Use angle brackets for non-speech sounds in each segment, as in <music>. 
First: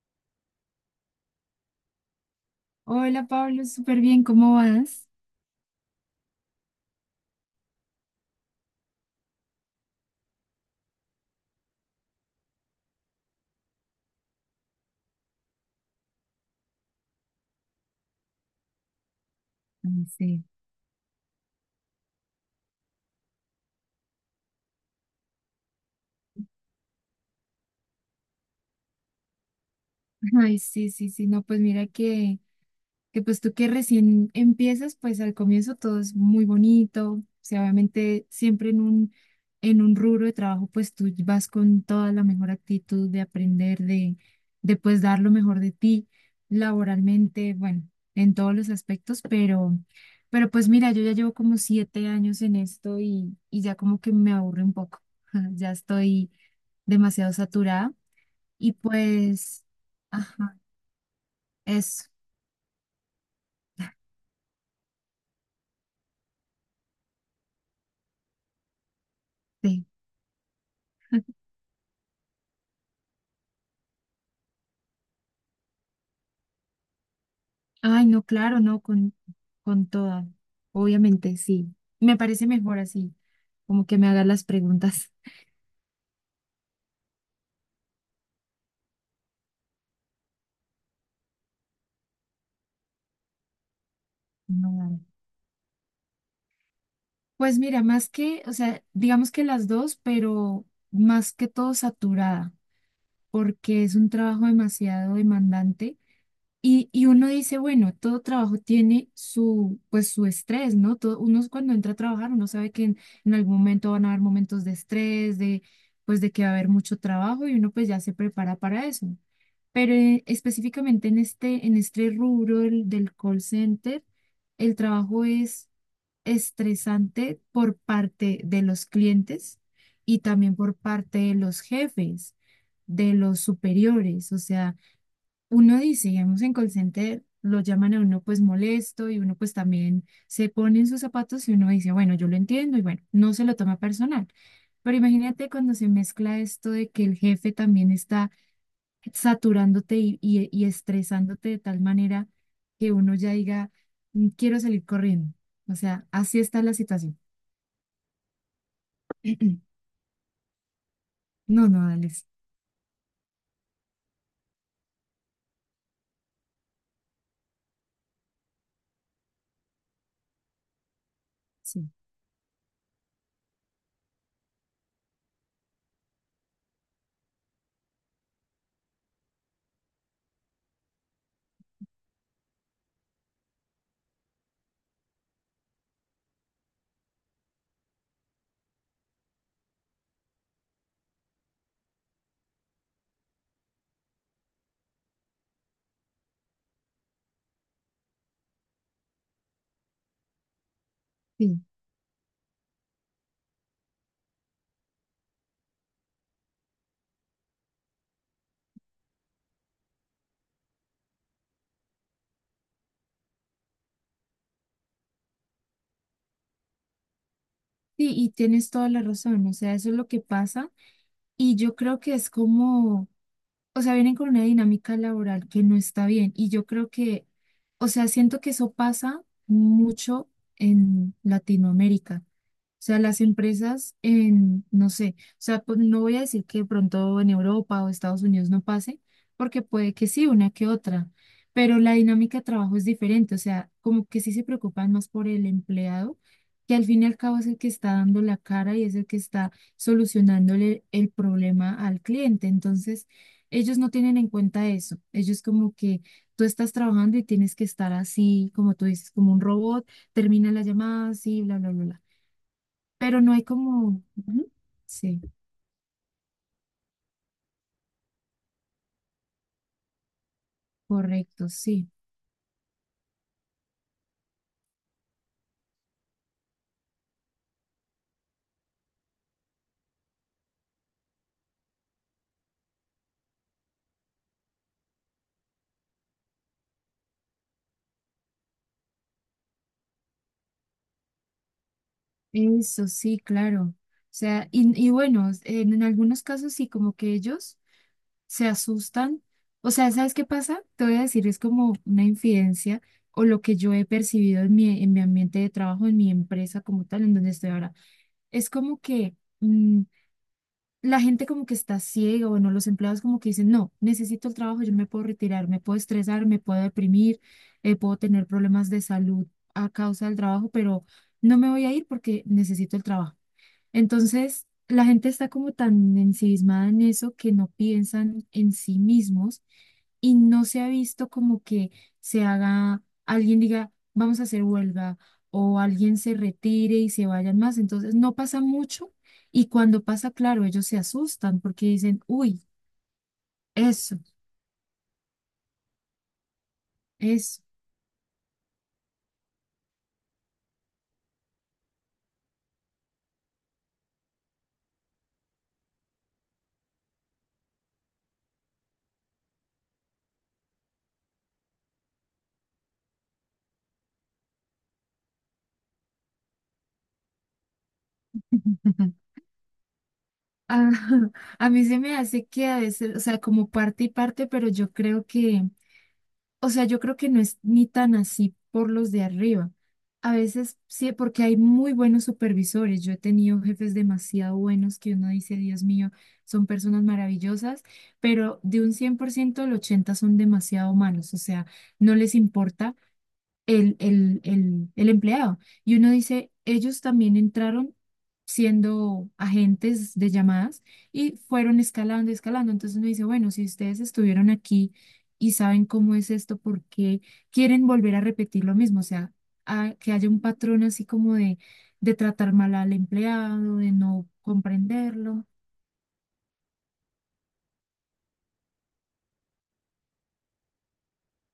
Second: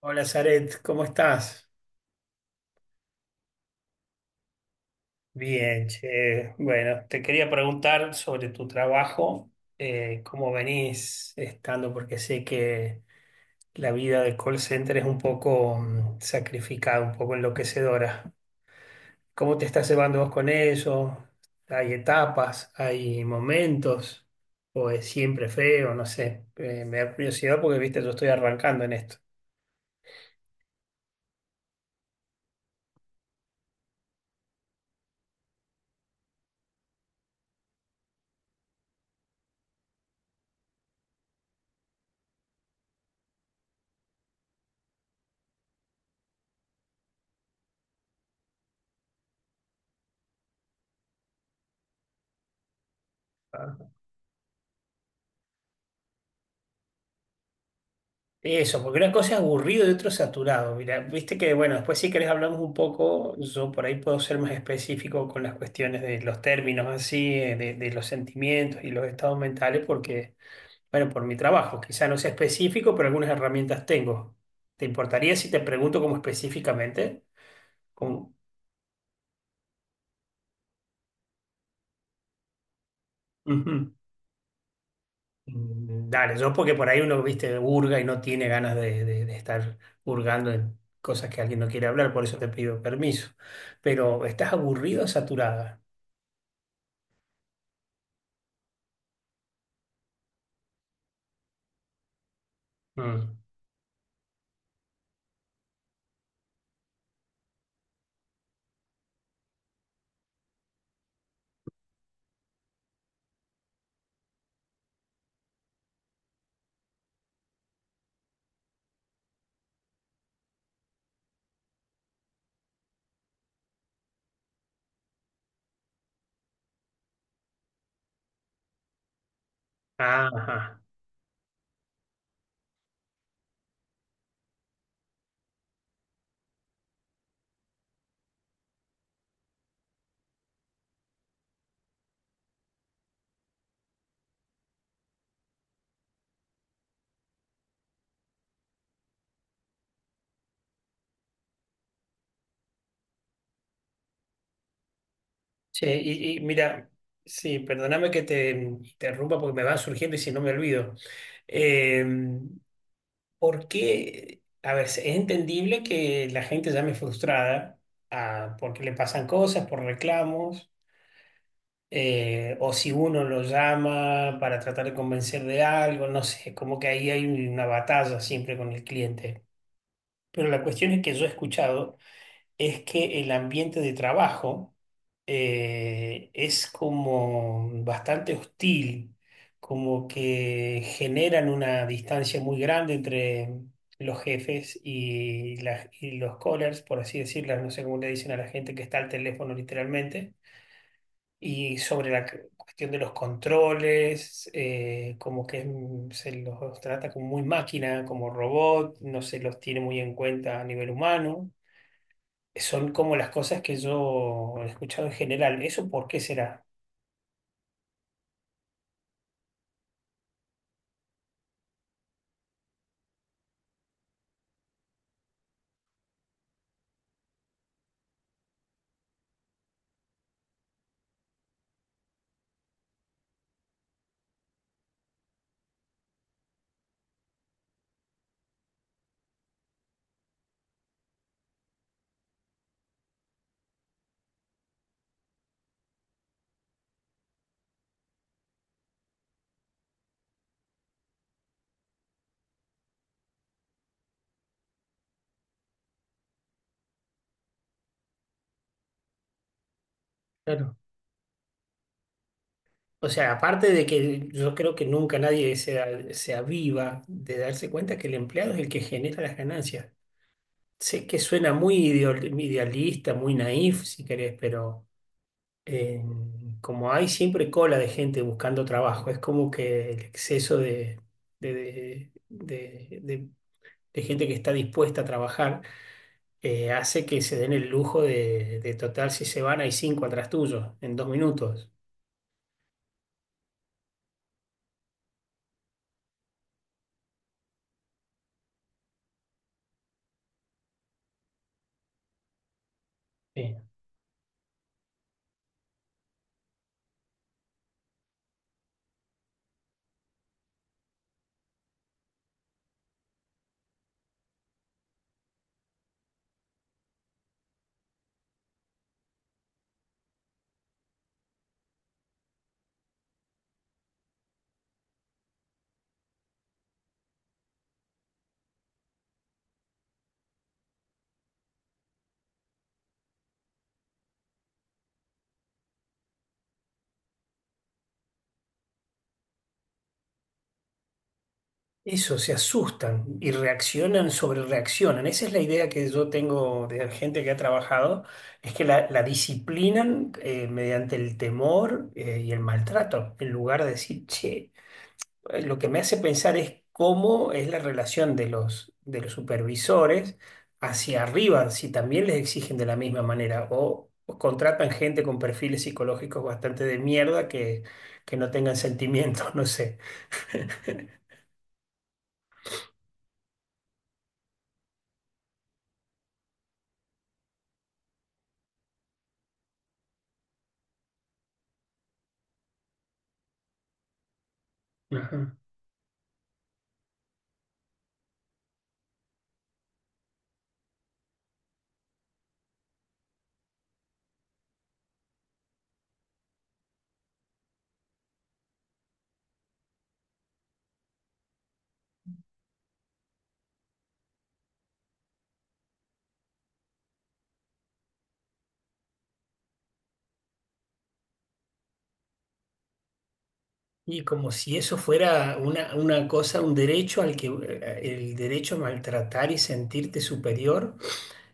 Hola, Zaret, ¿cómo estás? Hola Pablo, súper bien, ¿cómo vas? Bien, che. Bueno, te quería preguntar sobre tu trabajo, cómo venís estando, porque sé que la vida de call center es un poco sacrificada, un poco enloquecedora. ¿Cómo te estás Ah, llevando vos sí. con eso? ¿Hay etapas, hay momentos, o es siempre feo? No sé. Me da curiosidad porque, viste, yo estoy arrancando en esto. Ay, sí, sí, sí, no, pues mira que pues tú que recién empiezas, pues al comienzo todo es muy bonito, o sea, obviamente siempre en un rubro de trabajo, pues tú vas con toda la mejor actitud de aprender, de pues dar lo mejor de ti laboralmente, bueno, en todos los aspectos, pero pues mira, yo ya llevo como 7 años en esto y ya como que me aburre un poco, <laughs> ya estoy demasiado saturada y Eso, porque una cosa es pues, aburrido y otro ajá, saturado. Mira, viste que, bueno, después si eso, querés hablamos un poco, yo por ahí puedo ser más específico con las cuestiones de los términos así, de los sentimientos y los estados mentales, sí. porque, bueno, por mi trabajo, quizá no sea específico, pero algunas herramientas tengo. ¿Te importaría si te pregunto como específicamente? Ay, no, Como- claro, no, con toda, obviamente, sí. Me parece mejor así, como Ujú. que me hagas las preguntas. <laughs> Dale, yo porque por ahí uno, viste, hurga y no tiene ganas de, de estar hurgando en cosas que alguien no quiere hablar, por eso te pido permiso. Pero, ¿estás No, dale. aburrido o saturada? Pues mira, más que, o sea, digamos que las dos, pero más que todo saturada, Mm. porque es un trabajo demasiado demandante. Y uno dice, bueno, todo trabajo tiene su, pues, su estrés, ¿no? Todo, uno es cuando entra a trabajar, uno sabe que en algún momento van a haber momentos de estrés, de, pues, de que va a haber mucho trabajo y uno pues ya se prepara para eso. Pero específicamente en este rubro del call center, el trabajo es estresante por parte de los clientes y también por Ajá. parte de los jefes, de los superiores. O sea, uno dice, digamos, en call center lo llaman a uno pues molesto y uno pues también se pone en sus zapatos y uno dice, bueno, yo lo entiendo y bueno, no se lo toma personal. Pero imagínate cuando se mezcla esto de que el jefe también está saturándote y, y estresándote de tal manera que uno ya diga, "Mm, quiero salir corriendo". O Che, sea, y así está la mira, situación. sí, perdóname que te interrumpa porque me van <clears throat> surgiendo y si no me olvido. No, no, Eh, Alex. ¿Por qué? A ver, es entendible que la gente llame frustrada, porque le pasan cosas, por reclamos. Sí, O si uno lo llama para tratar de convencer de algo, no sé, como que ahí hay una batalla siempre con el cliente. Pero la cuestión es que yo he escuchado es que el ambiente de trabajo es como bastante hostil, como que generan una distancia muy grande entre los jefes y, y los callers, por así decirlo, no sé cómo le dicen a la gente que está al teléfono literalmente, sí. y sobre la cuestión de los controles, como que se los trata como muy máquina, como robot, no se los tiene muy en cuenta a nivel humano. Son como las cosas que yo he escuchado en general. ¿Eso por qué será? Sí, y tienes toda la razón. O sea, eso es lo que pasa. Y yo creo que es como... O sea, vienen con una dinámica laboral que no está bien. Y yo creo que, o sea, siento que eso pasa mucho en Latinoamérica. O sea, las empresas en, no sé, o sea, pues, no voy a decir que de pronto en Europa o Estados Unidos no pase, porque puede que sí, una que otra, pero la dinámica de trabajo es diferente, o sea, como que sí se preocupan más por el empleado, que al fin y al cabo es el que está dando la cara y es el que está solucionándole el problema al cliente. Entonces, ellos no tienen en cuenta eso. Ellos como que tú estás trabajando y tienes que estar así, como tú dices, como un robot, termina la Claro. llamada así, bla, bla, bla, bla. O Pero no sea, hay aparte de como... que Ujú. yo creo que nunca Sí, nadie se, se aviva de darse cuenta que el empleado es el que genera las ganancias. Sé que correcto, suena muy sí. Idealista, muy naif, si querés, pero... eh, como hay siempre cola de gente buscando trabajo, es como que el exceso de, de- de- de- de- de gente que está dispuesta a trabajar hace que se den el lujo de total, si se van, hay cinco atrás tuyo en dos minutos. Eso sí, claro. O sea, y bueno, en algunos casos sí, como que ellos se asustan. O sea, ¿sabes qué pasa? Te voy a decir, es como una infidencia o lo que Eh, yo he percibido en mi ambiente de trabajo, en mi empresa como tal, en donde estoy ahora. Es como que... mm, la gente como que está ciega, bueno, los empleados como que dicen, no, necesito el trabajo, yo no me puedo retirar, me puedo estresar, me puedo deprimir, puedo tener problemas de salud a causa del trabajo, pero no me voy a ir porque necesito el trabajo. Entonces, la gente está como tan ensimismada en eso que no piensan en sí mismos y no se ha visto como que se haga, alguien diga, vamos a hacer huelga o alguien se retire y se vayan más. Entonces, no pasa mucho y cuando pasa, claro, ellos se asustan porque dicen, Eso, se uy, asustan y eso, reaccionan, sobre reaccionan. Esa es la idea que yo tengo de gente que ha eso. trabajado, es que la disciplinan mediante el temor y el maltrato, en lugar de decir, che. Lo que me hace pensar es cómo es la relación de los supervisores hacia arriba, si también les exigen de la misma manera o contratan gente con perfiles psicológicos bastante de mierda que no tengan <laughs> sentimientos, <laughs> no sé. Ah, <laughs> a mí se me hace que a veces, o sea, como parte y parte, pero yo creo que... O sea, yo creo que no es ni tan así por los de arriba. A veces sí, porque hay muy buenos supervisores. Yo he tenido jefes demasiado buenos que uno dice, Ajá. Dios mío, son personas maravillosas, pero de un 100% el 80 son demasiado malos. O sea, no les importa el empleado. Y uno dice, ellos también entraron siendo agentes de llamadas y fueron escalando, escalando. Entonces uno dice, bueno, si ustedes estuvieron aquí y saben cómo es esto, ¿por qué quieren volver a repetir lo mismo? O sea, que haya un patrón así como de tratar mal al empleado, de Y no como si eso comprenderlo. fuera una cosa, un derecho al que el derecho a maltratar y sentirte superior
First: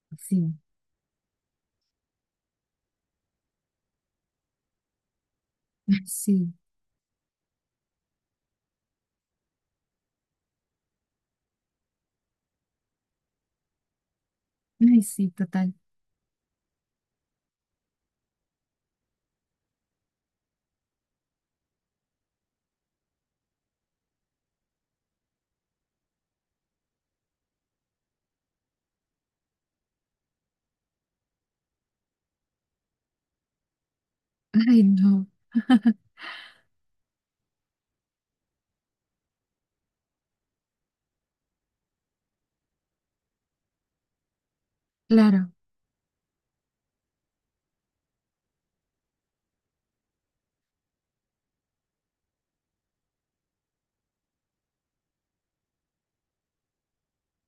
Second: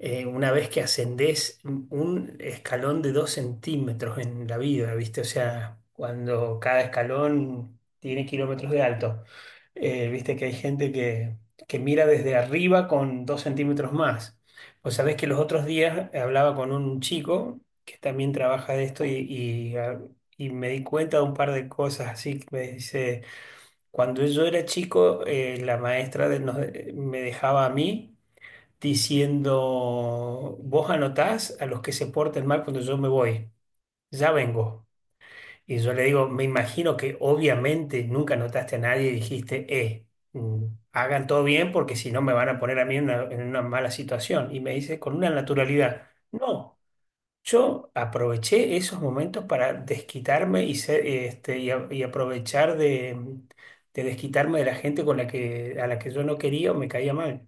una Sí, vez que ascendés un escalón de dos centímetros en la vida, ¿viste? O sea, <laughs> sí, cuando cada escalón tiene kilómetros de alto. ¿Viste? Que hay gente que mira desde arriba con dos centímetros más. Pues ay, sabés que sí, los otros total. días hablaba con un chico que también trabaja de esto y, y me di cuenta de un par de cosas así que me dice, cuando yo era chico, la me dejaba a mí diciendo, vos anotás a los que se porten mal cuando yo me voy, ya Ay, vengo. no, Y yo le digo, me imagino que obviamente nunca anotaste a nadie y dijiste, mm, hagan todo bien porque si no me van a poner a mí en una mala situación. Y me dice con una claro. naturalidad, no, yo aproveché esos momentos para desquitarme y, ser, este, y, y aprovechar de desquitarme de la gente con la que, a la que yo no quería o me caía mal.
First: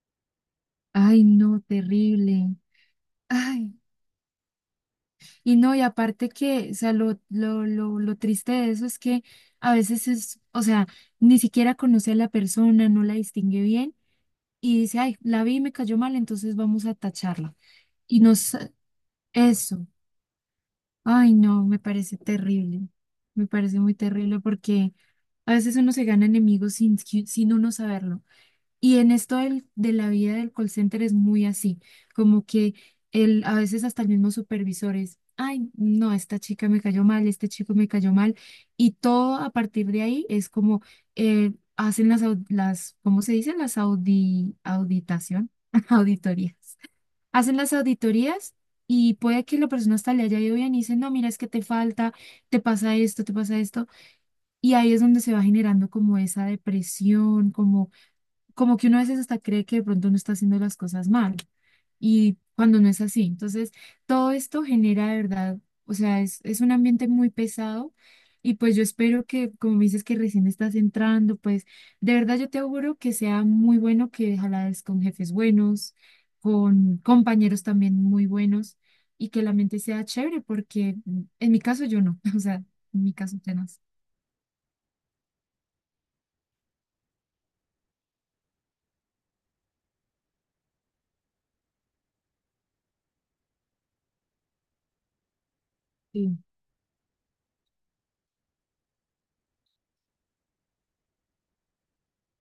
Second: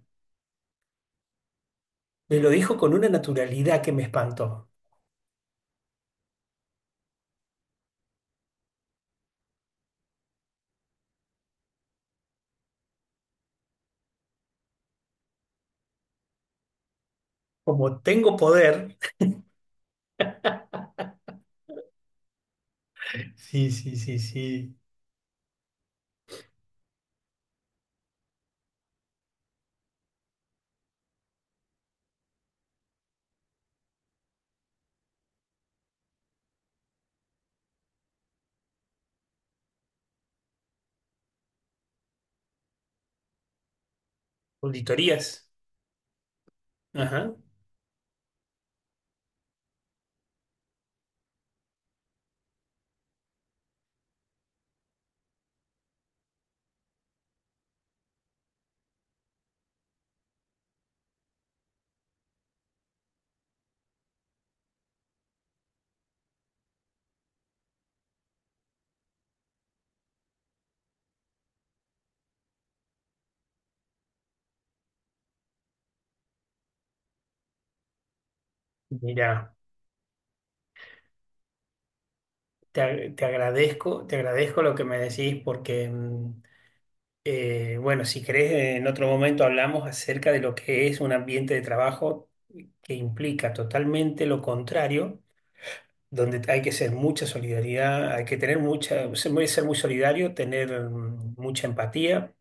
Ay, no, Me lo terrible. dijo con una Ay. naturalidad que me espantó. Y no, y aparte que, o sea, lo triste de eso es que a veces es, o sea, ni siquiera conoce a la persona, no la distingue bien y dice, ay, la vi y me cayó mal, entonces vamos a tacharla. Como Y tengo nos, poder, eso, ay, no, me parece terrible, me sí, parece muy sí, sí, terrible sí, porque a veces uno se gana enemigos sin, sin uno saberlo. Y en esto de la vida del call center es muy así, como que el, a veces hasta el mismo supervisor es, ay, no, esta chica me cayó mal, este chico me cayó mal, y todo a partir de ahí es como hacen las, las, ¿cómo se dice? Las auditorías. auditación, <laughs> auditorías. Ajá. Hacen las auditorías y puede que la persona hasta le haya ido bien y dice, no, mira, es que te falta, te pasa esto, y ahí es donde se va generando como esa depresión, como como que uno a veces hasta cree que de pronto uno está haciendo las cosas mal y cuando no es así. Entonces, todo esto genera de verdad, o sea, es un ambiente muy pesado y pues yo espero que, como me dices que recién estás entrando, pues de verdad yo te auguro que sea muy bueno, que ojalá es con jefes buenos, con compañeros también muy buenos y que Mira, la mente sea chévere, porque mm, en mi caso yo no, <laughs> o sea, te, en mi caso tenaz. Te agradezco lo que me decís porque, bueno, si querés, en otro momento hablamos acerca de lo que es un ambiente de trabajo que implica totalmente lo contrario, Sí. donde hay que ser mucha solidaridad, hay que tener mucha, ser muy, ser muy solidario, tener mucha empatía,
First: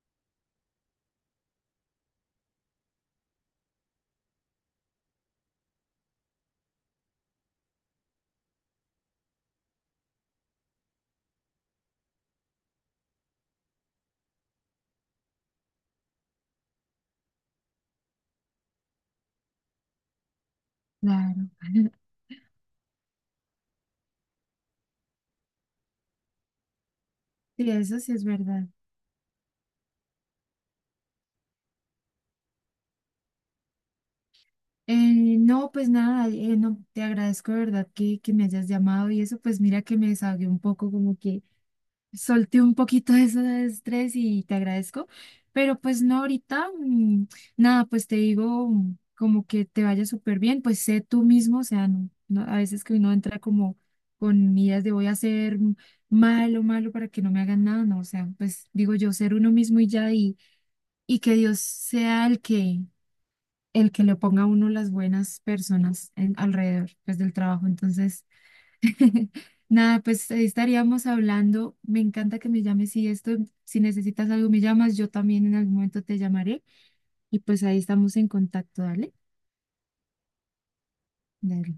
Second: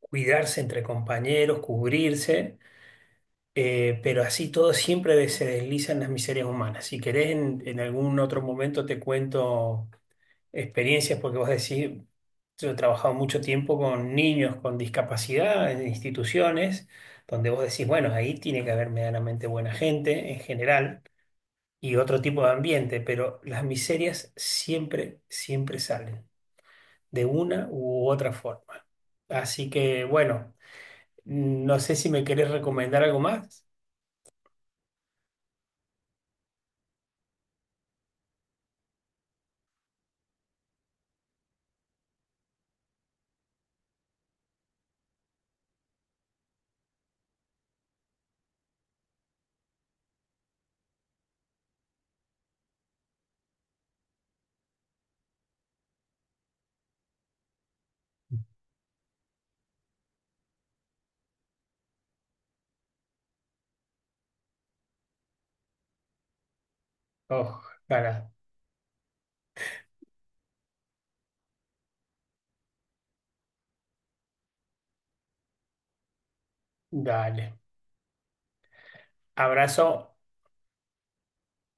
cuidarse entre compañeros, cubrirse. Pero así todo siempre se deslizan las miserias humanas. Si querés, en algún otro momento te cuento experiencias, porque vos decís, yo he trabajado mucho tiempo con niños con discapacidad en instituciones, donde vos decís, bueno, ahí tiene que haber medianamente buena gente en general Claro. y <laughs> otro tipo de ambiente, pero las miserias siempre, siempre salen, de una Sí, eso u sí es otra verdad. forma. Así que, bueno, no sé si me querés recomendar algo más. No, pues nada, no, te agradezco de verdad que me hayas llamado y eso, pues mira que me desahogué un poco, como que solté un poquito <laughs> de ese estrés y te agradezco, pero pues no, ahorita, nada, pues te digo como que te vaya súper bien, pues sé tú mismo, o sea, no, no, a veces que uno entra como con ideas de voy a ser malo, malo para que no me hagan nada, no, o sea, pues digo yo, ser uno mismo y ya, y que Dios sea el que le ponga a uno las buenas personas alrededor, pues del trabajo. Entonces, Ojalá. <laughs> nada, pues ahí estaríamos hablando. Me encanta que me llames si esto, si necesitas algo, me llamas. Yo también en algún momento te llamaré y Dale. pues ahí estamos en contacto. Dale, Abrazo. dale.